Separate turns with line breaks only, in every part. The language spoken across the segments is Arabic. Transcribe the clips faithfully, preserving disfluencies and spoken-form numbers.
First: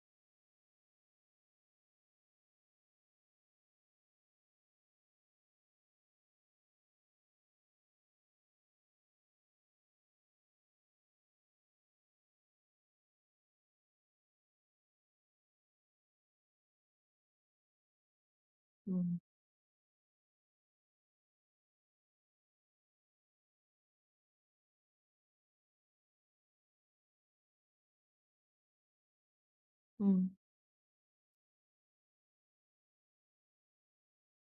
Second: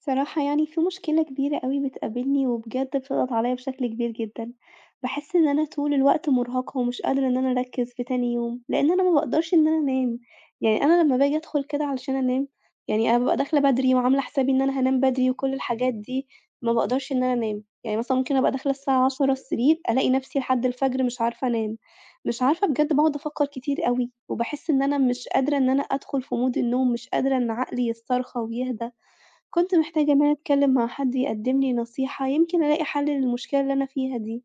صراحة يعني في مشكلة كبيرة أوي بتقابلني وبجد بتضغط عليا بشكل كبير جدًا، باحس إن أنا طول الوقت مرهقة ومش قادرة إن أنا أركّز في تاني يوم، لإن أنا ما باقدرش إن أنا أنام، يعني أنا لمّا باجي أدخل كده علشان أنام، يعني أنا بابقى داخلة بدري وعاملة حسابي إن أنا هانام بدري وكل الحاجات دي، ما باقدرش إن أنا أنام، يعني مثلًا ممكن أبقى داخلة الساعة
إمم،
العاشرة مساءً السرير ألاقي نفسي لحد الفجر مش عارفة أنام، مش عارفة بجد باقعد أفكّر كتير أوي، وباحس إن أنا مش قادرة إن أنا أدخل في مود النوم، مش قادرة إن عقلي يسترخى ويهدى. كنت محتاجة إن
إمم،
أنا أتكلم مع حد يقدم لي نصيحة، يمكن ألاقي حل للمشكلة اللي أنا فيها دي.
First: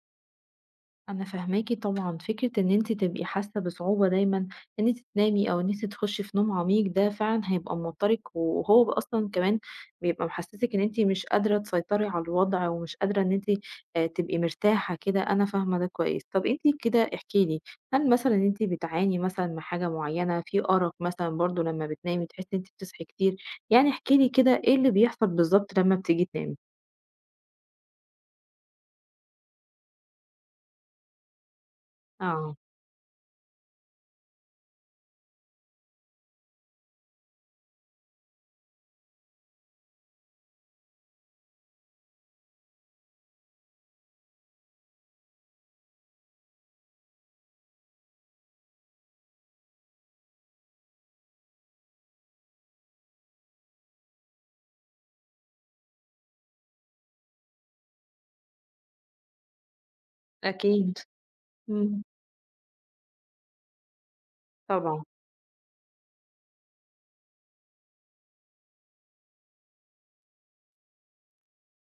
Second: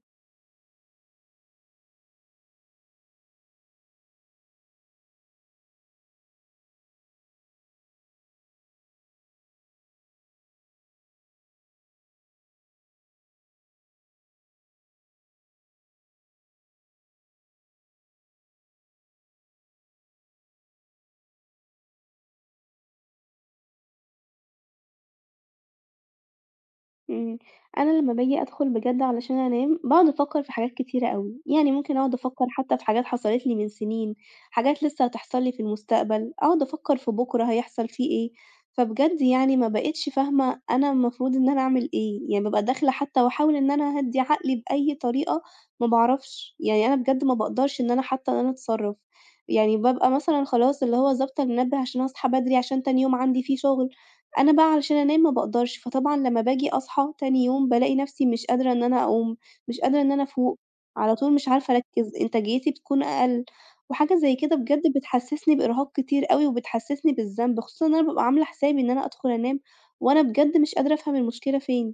أنا فاهماكِ طبعًا، فكرة إن أنتِ تبقي حاسة بصعوبة دايمًا إن أنتِ تنامي أو إن أنتِ تخشي في نوم عميق ده فعلًا هيبقى موترِك، وهو أصلًا كمان بيبقى محسسِك إن أنتِ مش قادرة تسيطري على الوضع، ومش قادرة إن أنتِ آآ، تبقي مرتاحة كده. أنا فاهمة ده كويس. طب أنتِ كده احكِ لي، هل مثلًا أنتِ بتعاني مثلًا من حاجة معينة، في أرق مثلًا برضه لمّا بتنامي بتحسي إن أنتِ بتصحي كتير؟ يعني احكِ لي كده إيه اللي بيحصل بالضبط لمّا بتيجي تنامي؟
إمم، أنا لمّا باجي أدخل بجد علشان أنام، باقعد أفكّر في حاجات كتيرة أوي، يعني ممكن أقعد أفكّر
آه.
حتى في حاجات حصلت لي من سنين، حاجات لسه هتحصل لي في المستقبل، أقعد أفكّر في بُكرة هيحصل فيه إيه، فبجد يعني ما بقيتش فاهمة أنا المفروض إن أنا أعمل إيه، يعني بابقى داخلة حتى واحاول إن أنا أهدّي عقلي بأي طريقة، ما باعرفش، يعني أنا بجد ما باقدرش إن أنا حتى إن أنا أتصرّف، يعني بابقى مثلًا خلاص اللي هو ضابطة المنبه عشان أصحى بدري عشان تاني يوم عندي فيه شغل. أنا بقى علشان أنام ما باقدرش، فطبعًا لمّا باجي أصحى تاني يوم بالاقي نفسي مش قادرة إن أنا أقوم، مش قادرة إن أنا أفوق،
أكيد.
على طول مش عارفة
إمم.
أركّز، إنتاجيتي بتكون أقل، وحاجة زي كده بجد
طبعًا.
بتحسسني بإرهاق كتير أوي، وبتحسسني بالذنب، خصوصًا إن أنا بابقى عاملة حسابي إن أنا أدخل أنام، وأنا بجد مش قادرة أفهم المشكلة فين.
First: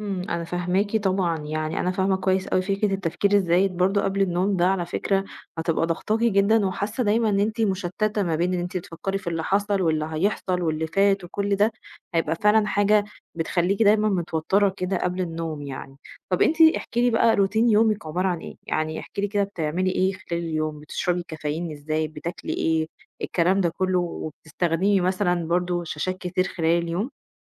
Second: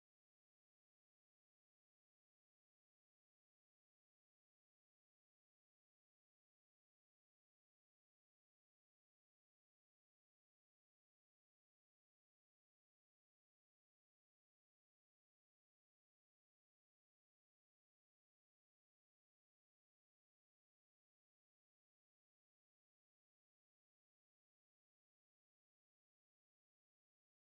إمم، أنا فاهماكِ طبعًا، يعني أنا فاهمة كويس أوي فكرة التفكير الزايد برضه قبل النوم ده على فكرة هتبقى ضاغطاكِ جدًا، وحاسة دايمًا إن أنتِ مشتتة ما بين إن أنتِ بتفكري في اللي حصل واللي هيحصل واللي فات وكل ده، هيبقى فعلًا حاجة بتخليكِ دايمًا متوترة كده قبل النوم يعني. طب أنتِ احكي لي بقى روتين يومِك عبارة عن إيه؟ يعني احكي لي كده بتعملي إيه خلال اليوم، بتشربي كافيين إزاي، بتاكلي إيه، الكلام ده كله، وبتستخدمي مثلًا برضه شاشات كتير خلال اليوم؟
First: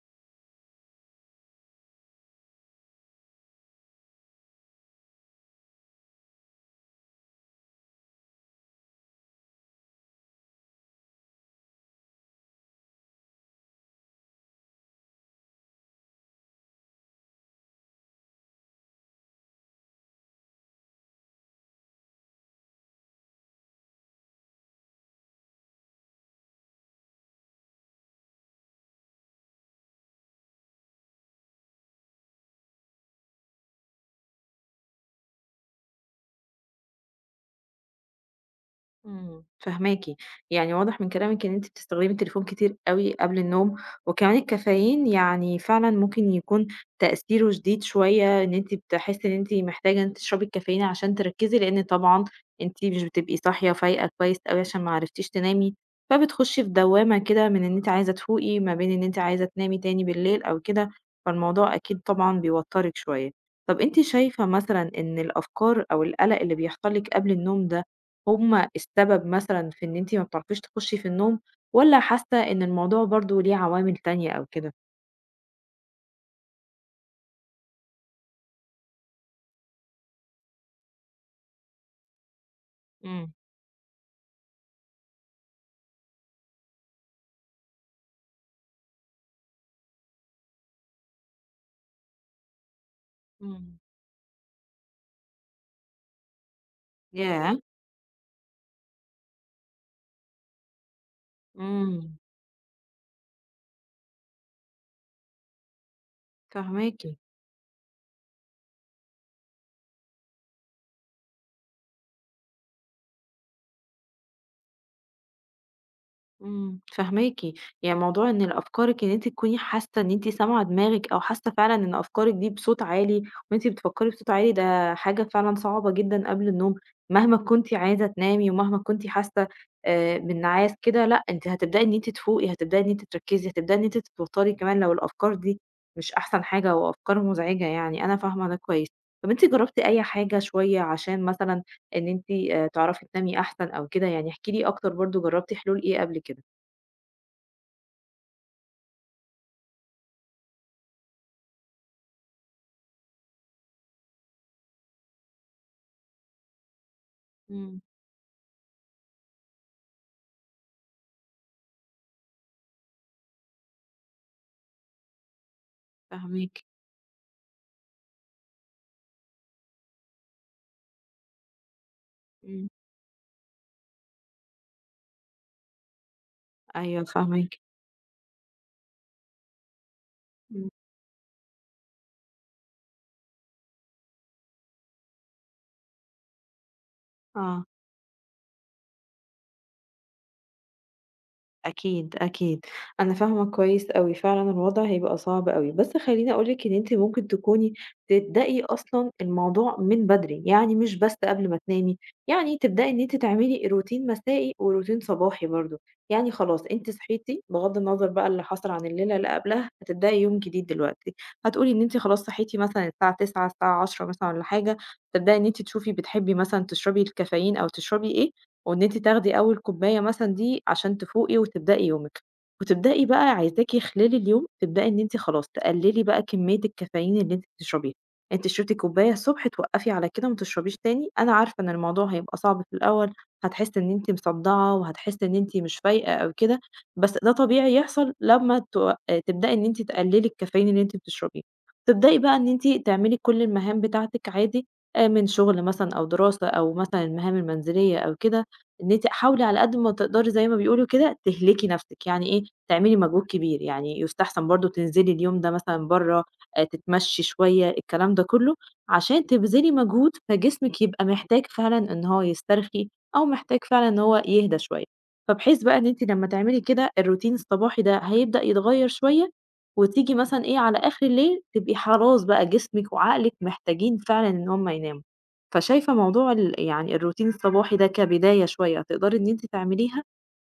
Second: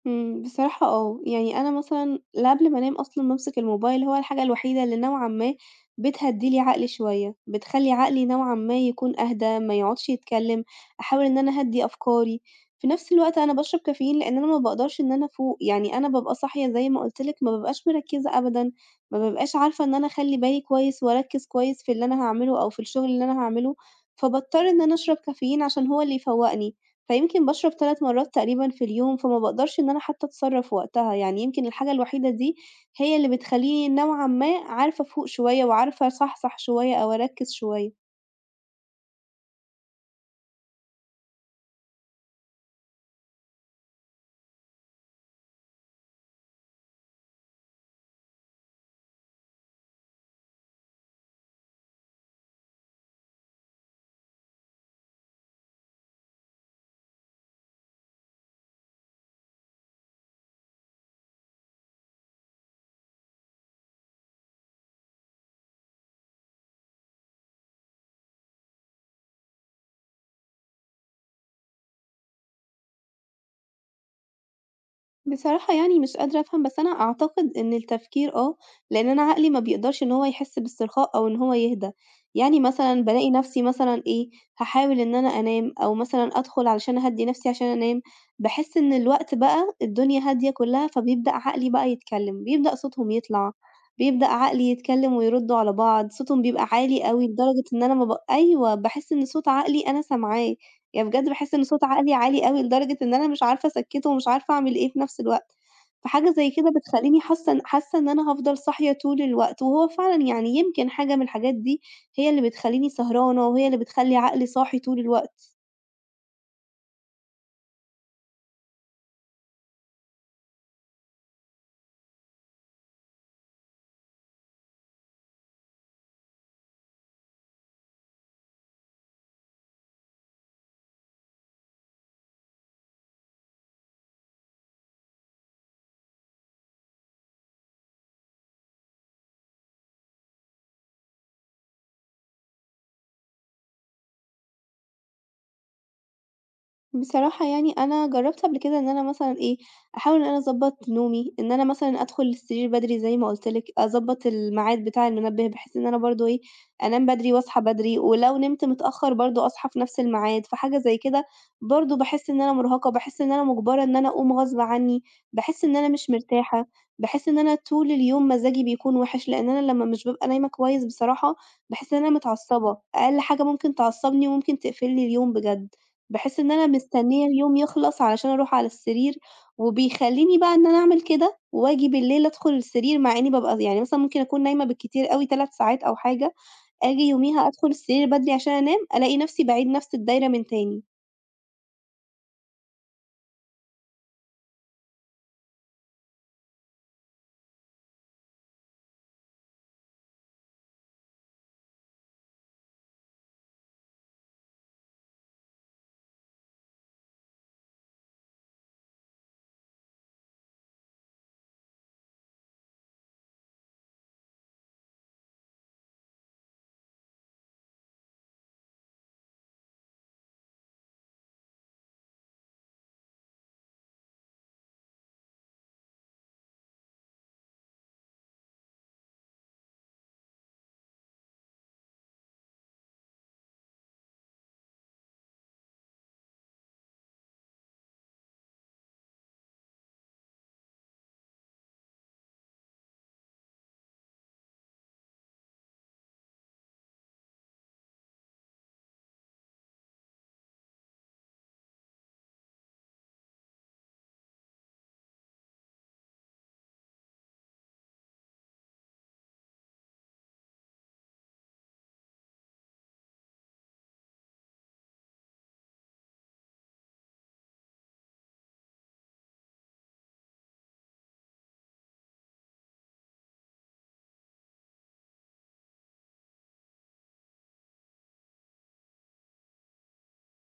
إمم، بصراحة آه، يعني أنا مثلًا لا قبل ما أنام أصلًا بامسك الموبايل، هو الحاجة الوحيدة اللي نوعًا ما بتهدّي لي عقلي شوية، بتخلّي عقلي نوعًا ما يكون أهدى، ما يقعدش يتكلم، أحاول إن أنا أهدّي أفكاري، في نفس الوقت أنا باشرب كافيين لإن أنا ما باقدرش إن أنا أفوق، يعني أنا بابقى صاحية زي ما قُلت لك ما بابقاش مركّزة أبدًا، ما بابقاش عارفة إن أنا أخلّي بالي كويس وأركّز كويس في اللي أنا هاعمله أو في الشغل اللي أنا هاعمله، فباضطر إن أنا أشرب كافيين عشان هو اللي يفوّقني. فيمكن باشرب ثلاث مرّات تقريبًا في اليوم، فما باقدرش إن أنا حتى أتصرّف وقتها، يعني يمكن الحاجة الوحيدة دي هي اللي بتخلّيني نوعًا ما عارفة أفوق شوية وعارفة أصحصح شوية أو أركّز شوية.
إمم، فاهماكِ، يعني واضح من كلامِك إن أنتِ بتستخدمي التليفون كتير أوي قبل النوم، وكمان الكافيين يعني فعلًا ممكن يكون تأثيره شديد شوية، إن أنتِ بتحسي إن أنتِ محتاجة إن تشربي الكافيين عشان تركزي، لأن طبعًا أنتِ مش بتبقي صاحية فايقة كويس أوي عشان ما عرفتيش تنامي، فبتخشي في دوامة كده من إن أنتِ عايزة تفوقي، ما بين إن أنتِ عايزة تنامي تاني بالليل أو كده، فالموضوع أكيد طبعًا بيوترِك شوية. طب أنتِ شايفة مثلًا إن الأفكار أو القلق اللي بيحصل لِك قبل النوم ده هم السبب مثلًا في إن أنتِ ما بتعرفيش تخشي في النوم، والّا حاسة إن الموضوع برضه ليه عوامل تانية أو كده؟
بصراحة يعني مش قادرة أفهم، بس أنا أعتقد إن التفكير آه، لإن أنا عقلي ما بيقدرش إن هو يحس باسترخاء أو إن هو يهدى، يعني مثلًا بالاقي
إمم.
نفسي مثلًا إيه، هاحاول إن أنا أنام أو مثلًا أدخل علشان أهدّي نفسي عشان أنام، باحس إن الوقت بقى الدنيا هادية كلها، فبيبدأ عقلي بقى يتكلم، بيبدأ صوتهم يطلع،
إمم.
بيبدأ عقلي يتكلم ويردوا على بعض، صوتهم بيبقى عالي أوي
ياه!
لدرجة إن أنا ما ب أيوه، باحس إن صوت عقلي أنا سامعاه. يعني بجد باحس إن صوت عقلي
إمم،
عالي أوي لدرجة إن أنا مش عارفة أسكّته ومش عارفة أعمل إيه في نفس الوقت، فحاجة زي كده
فاهماكِ.
بتخلّيني حاسة إن حاسة إن أنا هافضل صاحية طول الوقت، وهو فعلًا يعني يمكن حاجة من الحاجات دي هي اللي بتخلّيني سهرانة، وهي اللي بتخلّي عقلي صاحي طول الوقت.
إمم، فاهماكِ، يعني موضوع إن ال أفكارِك إن أنتِ تكوني حاسة إن أنتِ سامعة دماغِك أو حاسة فعلًا إن أفكارِك دي بصوت عالي وأنتِ بتفكّري بصوت عالي ده حاجة فعلًا صعبة جدًا قبل النوم، مهما كنتِ عايزة تنامي ومهما كنتِ حاسة آآ بالنعاس كده. لأ أنتِ هتبدئي إن أنتِ تفوقي، هتبدئي إن أنتِ تركّزي، هتبدئي إن أنتِ تتوتّري كمان لو الأفكار دي مش أحسن حاجة وأفكار مزعجة يعني، أنا فاهمة ده كويس. طَب أنتِ جرّبتِ أي حاجة شوية عشان مثلًا إن أنتِ آآ تعرفي تنامي أحسن أو كده؟ يعني احكي لي أكتر برضه جرّبتِ حلول إيه قبل كده؟
بصراحة يعني أنا جرّبت قبل كده إن أنا مثلًا إيه، أحاول إن أنا أضبّط نومي، إن أنا مثلًا أدخل السرير بدري زي ما قُلت لِك، أضبّط الميعاد بتاع المنبه بحيث إن أنا برضه إيه، أنام بدري واصحى
إمم.
بدري، ولو نمت متأخّر برضه أصحى في نفس الميعاد، فحاجة زي كده برضه باحس إن أنا مرهقة، باحس إن أنا مُجبرة إن أنا أقوم غصب عنّي، باحس إن أنا مش
فاهماكِ.
مرتاحة، باحس إن أنا طول اليوم مزاجي بيكون وِحِش، لإن أنا لمّا مش بابقى نايمة كويس بصراحة باحس إن أنا
إمم.
متعصّبة، أقل حاجة ممكن تعصّبني وممكن تقفل لي اليوم بجد. باحس إن أنا
أيوه،
مستنية اليوم
فاهماكِ.
يخلص علشان أروح على السرير، وبيخلّيني بقى إن
إمم.
أنا أعمل كده، وآجي بالليل أدخل السرير مع إني بابقى يعني مثلًا ممكن أكون نايمة بالكتير أوي تلات ساعات أو حاجة، آجي يوميها
آه.
أدخل السرير بدري عشان أنام، ألاقي نفسي باعيد نفس الدايرة من تاني.
أكيد، أكيد، أنا فاهمة كويس أوي، فعلًا الوضع هيبقى صعب أوي، بس خلّيني أقول لِك إن أنتِ ممكن تكوني تبدئي أصلًا الموضوع من بدري، يعني مش بس قبل ما تنامي، يعني تبدئي إن أنتِ تعملي روتين مسائي وروتين صباحي برضه، يعني خلاص أنتِ صحيتِ بغض النظر بقى اللي حصل عن الليلة اللي قبلها، هتبدئي يوم جديد دلوقتي، هتقولي إن أنتِ خلاص صحيتِ مثلًا الساعة تسعة الساعة عشرة مثلًا والّا حاجة، تبدئي إن أنتِ تشوفي بتحبي مثلًا تشربي الكافيين أو تشربي إيه، وإن أنتِ تاخدي أول كوباية مثلًا دي عشان تفوقي وتبدئي يومِك، وتبدئي بقى عايزاكِ خلال اليوم تبدئي إن أنتِ خلاص تقللي بقى كمية الكافيين اللي أنتِ بتشربيها، أنتِ شربتِ كوباية الصبح توقفي على كده ما تشربيش تاني، أنا عارفة إن الموضوع هيبقى صعب في الأول، هتحسي إن أنتِ مصدعة وهتحسي إن أنتِ مش فايقة أو كده، بس ده طبيعي يحصل لما تو تبدئي إن أنتِ تقللي الكافيين اللي أنتِ بتشربيه، تبدئي بقى إن أنتِ تعملي كل المهام بتاعتِك عادي آآ، من شغل مثلًا أو دراسة أو مثلًا المهام المنزلية أو كده. إن أنتِ حاولي على قد ما تقدري زي ما بيقولوا كده تهلكي نفسِك، يعني إيه، تعملي مجهود كبير، يعني يُستحسن برضه تنزلي اليوم ده مثلًا برّه، آآ تتمشي شوية، الكلام ده كله، عشان تبذلي مجهود فجسمِك يبقى محتاج فعلًا إن هو يسترخي أو محتاج فعلًا إن هو يهدى شوية. فبحيث بقى إن أنتِ لمّا تعملي كده الروتين الصباحي ده هيبدأ يتغير شوية، وتيجي مثلًا إيه، على آخر الليل تبقي خلاص بقى جسمِك وعقلِك محتاجين فعلًا إن هم يناموا. فشايفة موضوع ال يعني الروتين الصباحي ده كبداية شوية، هتقدري إن أنتِ تعمليها؟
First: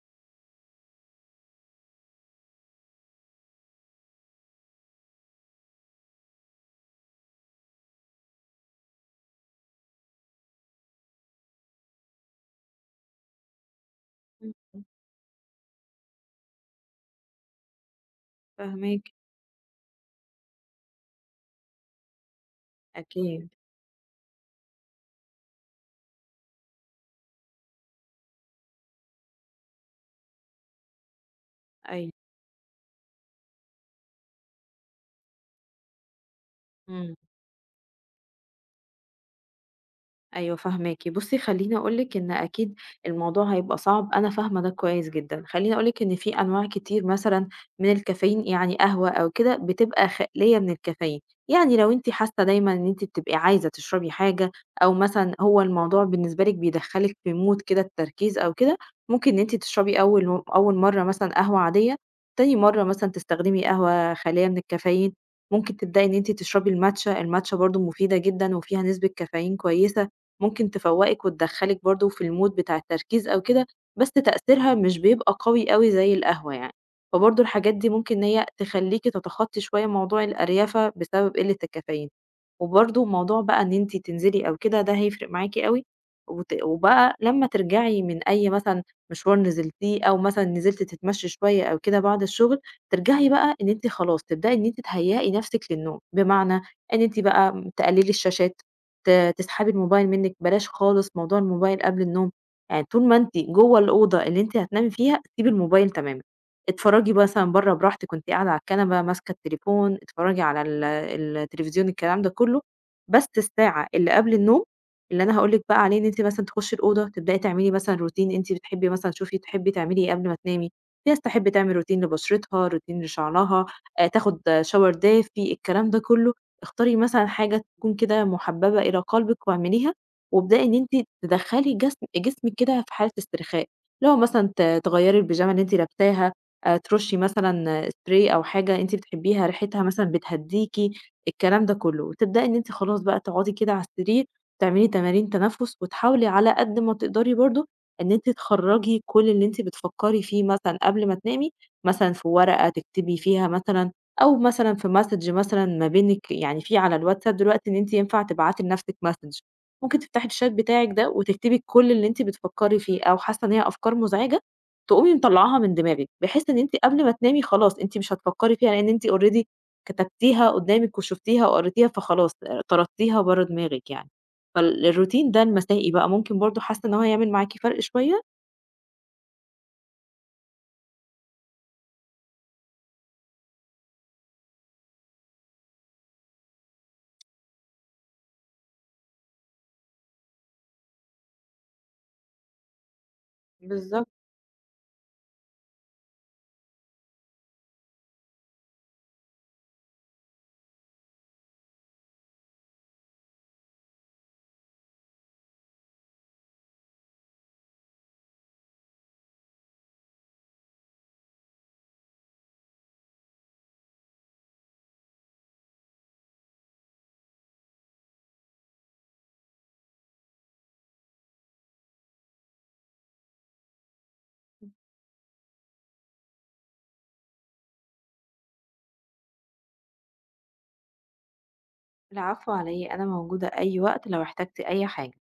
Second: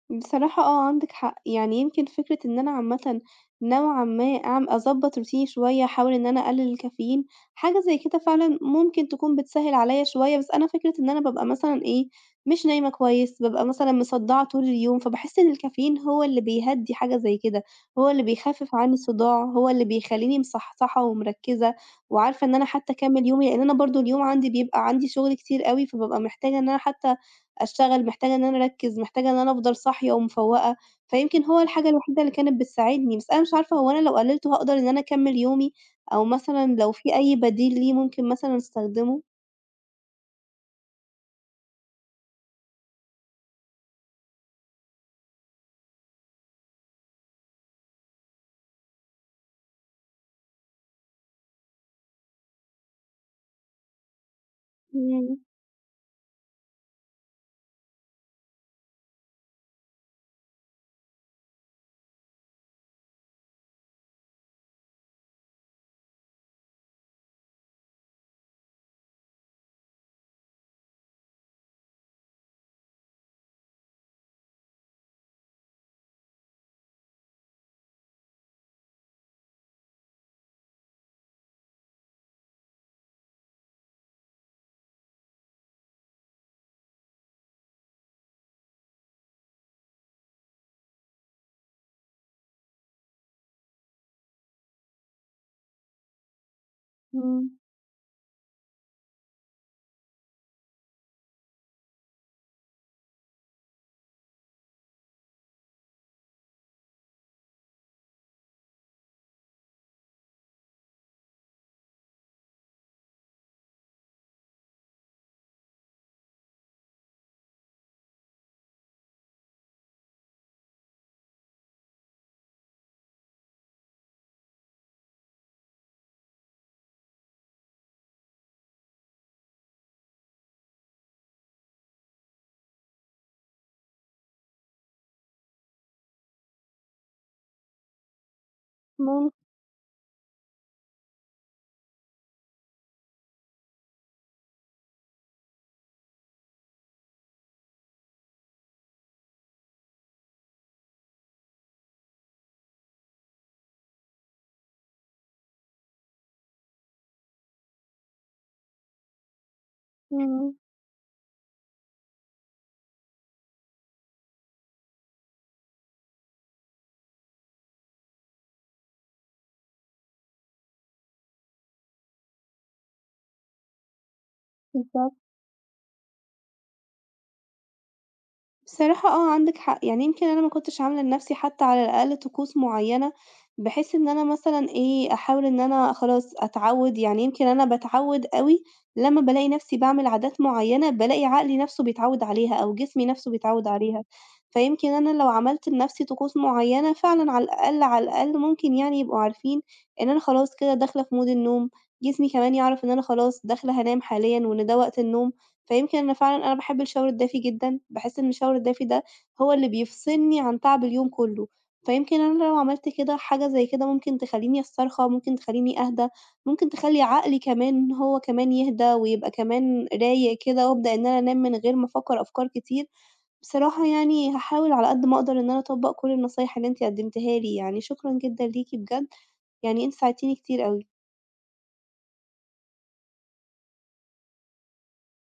بصراحة آه، عندِك حق، يعني يمكن فكرة إن أنا عامةً نوعًا ما أعم أضبّط روتيني شوية، أحاول إن أنا أقلل الكافيين، حاجة زي كده فعلًا ممكن تكون بتسهّل عليَّ شوية، بس أنا فكرة إن أنا بابقى مثلًا إيه، مش نايمة كويس، بابقى مثلًا مصدّعة
إمم.
طول اليوم، فباحس إن الكافيين هو اللي بيهدّي حاجة زي كده، هو اللي بيخفف عني
فاهماكِ.
الصداع، هو اللي بيخلّيني مصحصحة ومركّزة وعارفة إن أنا حتى أكمّل
أكيد.
يومي، لإن أنا برضه اليوم عندي بيبقى عندي شغل كتير أوي، فبابقى محتاجة إن أنا حتى أشتغل، محتاجة إن أنا أركّز، محتاجة إن أنا أفضل صاحية ومفوّقة، فيمكن هو الحاجة الوحيدة اللي كانت بتساعدني، بس أنا مش عارفة هو أنا لو قلّلته هاقدر إن أنا أكمّل يومي، أو مثلًا لو في
أيوه.
أي بديل ليه ممكن مثلًا أستخدمه؟
أيوه، فاهماكِ. بُصّي خلّيني أقول لِك إن أكيد الموضوع هيبقى صعب، أنا فاهمة ده كويس جدًا. خلّيني أقول لِك إن في أنواع كتير مثلًا من الكافيين يعني قهوة أو كده بتبقى خالية من الكافيين. يعني لو أنتِ حاسة دايمًا إن أنتِ بتبقي عايزة تشربي حاجة أو مثلًا
إمم،
هو الموضوع بالنسبة لِك بيدخّلِك في mood كده التركيز أو كده، ممكن إن أنتِ تشربي أول و أول مرّة مثلًا قهوة عادية، تاني مرّة مثلًا تستخدمي قهوة خالية من الكافيين، ممكن تبدئي إن أنتِ تشربي الماتشا، الماتشا برضه مفيدة جدًا وفيها نسبة كافيين كويسة. ممكن تفوّقِك وتدخّلِك برضه في الmood بتاع التركيز أو كده، بس تأثيرها مش بيبقى قوي أوي زي القهوة يعني، فبرضه الحاجات دي ممكن إن هي تخلّيكِ تتخطّي شوية موضوع الأريَفة بسبب قِلّة الكافيين. وبرضه موضوع بقى إن أنتِ تنزلي أو كده ده هيفرق معاكِ أوي، وت وبقى لمّا ترجعي من أي مثلًا مشوار نزلتيه أو مثلًا نزلتِ تتمشّي شوية أو كده بعد الشغل، ترجعي بقى إن أنتِ خلاص تبدئي إن أنتِ تهيّئي نَفْسِك للنوم، بمعنى إن أنتِ
إمم،
بقى م تقلّلي الشاشات. ت تسحبي الموبايل منِّك، بلاش خالص موضوع الموبايل قبل النوم، يعني طول ما أنتِ جوّه الأوضة اللي أنتِ هتنامي فيها سيبي الموبايل تمامًا، اتفرّجي مثلًا برّه براحتِك وأنتِ قاعدة على الكنبة ماسكة التليفون، اتفرّجي على ال التلفزيون الكلام ده كلّه، بس الساعة اللي قبل النوم اللي أنا هاقول لِك بقى عليه إن أنتِ مثلًا تخشّي الأوضة تبدئي تعملي مثلًا روتين أنتِ بتحبي مثلًا شوفي تحبي تعملي إيه قبل ما تنامي، في ناس تحب تعمل روتين لبشرتها، روتين لشعرها، آآ تاخد shower دافي، الكلام ده كلّه. اختاري مثلًا حاجة تكون كده محببة إلى قلبِك واعمليها، وابدئي إن أنتِ تدخّلي جسم جسمِك كده في حالة استرخاء، اللي هو مثلًا ت تغيّري البيجامة اللي أنتِ لابساها، آآ ترشّي مثلًا spray أو حاجة أنتِ
ممكن،
بتحبيها ريحتها مثلًا بتهدّيكِ، الكلام ده كلّه. وتبدئي إن أنتِ خلاص بقى تقعدي كده على السرير، تعملي تمارين تنفُّس، وتحاولي على قد ما تقدري برضه إن أنتِ تخرّجي كل اللي أنتِ بتفكّري فيه مثلًا قبل ما تنامي، مثلًا في ورقة تكتبي فيها مثلًا أو مثلًا في message مثلًا ما بينِك يعني في على الواتساب دلوقتي إن أنتِ ينفع تبعتي لنفسِك message، ممكن تفتحي
إمم،
الchat بتاعِك ده وتكتبي كل اللي أنتِ بتفكّري فيه أو حاسة إن هي أفكار مزعجة، تقومي مطلّعاها من دماغِك، بحيث إن أنتِ قبل ما تنامي خلاص أنتِ مش هتفكّري فيها لإن أنتِ already كتبتيها قدّامِك وشُفتيها وقريتيها فخلاص آآ طردتيها برّه دماغِك يعني.
بالضبط.
فالروتين ده المسائي بقى ممكن برضه حاسة إن هو يعمل معاكِ فرق شوية؟
بصراحة آه، عندِك حق، يعني يمكن أنا ما كنتش عاملة لنَفْسي حتى على الأقل طقوس معيّنة، بحيث إن أنا مثلًا إيه، أحاول إن أنا خلاص أتعوّد، يعني يمكن أنا باتعوّد أوي لمّا بالاقي نَفْسي باعمل عادات معيّنة، بالاقي عقلي نَفْسه بيتعوّد عليها أو جسمي نَفْسه بيتعوّد عليها،
بالضبط.
فيمكن أنا لو عملت لنَفْسي طقوس معيّنة فعلًا على الأقل، على الأقل ممكن يعني يبقوا عارفين إن أنا خلاص كده داخلة في mood النوم، جسمي كمان يعرف إن أنا خلاص داخلة هانام حاليًا وإن ده وقت النوم. فيمكن أنا فعلًا أنا باحب الشاور الدافي جدًا، باحس إن الشاور الدافي ده هو اللي بيفصلني عن تعب اليوم كلّه، فيمكن أنا لو عملت كده حاجة زي كده ممكن تخلّيني أسترخى، ممكن تخلّيني أهدى، ممكن تخلّي عقلي كمان إن هو كمان يهدى ويبقى كمان رايق كده، وأبدأ إن أنا أنام من غير ما أفكّر أفكار كتير. بصراحة يعني هاحاول على قد ما أقدر إن أنا أطبّق كل النصايح اللي أنتِ قدّمتيها لي، يعني شكرًا جدًا ليكِ بجد، يعني أنتِ ساعدتيني كتير أوي.
العفو على إيه، أنا موجودة أي وقت لو احتجتِ أي حاجة.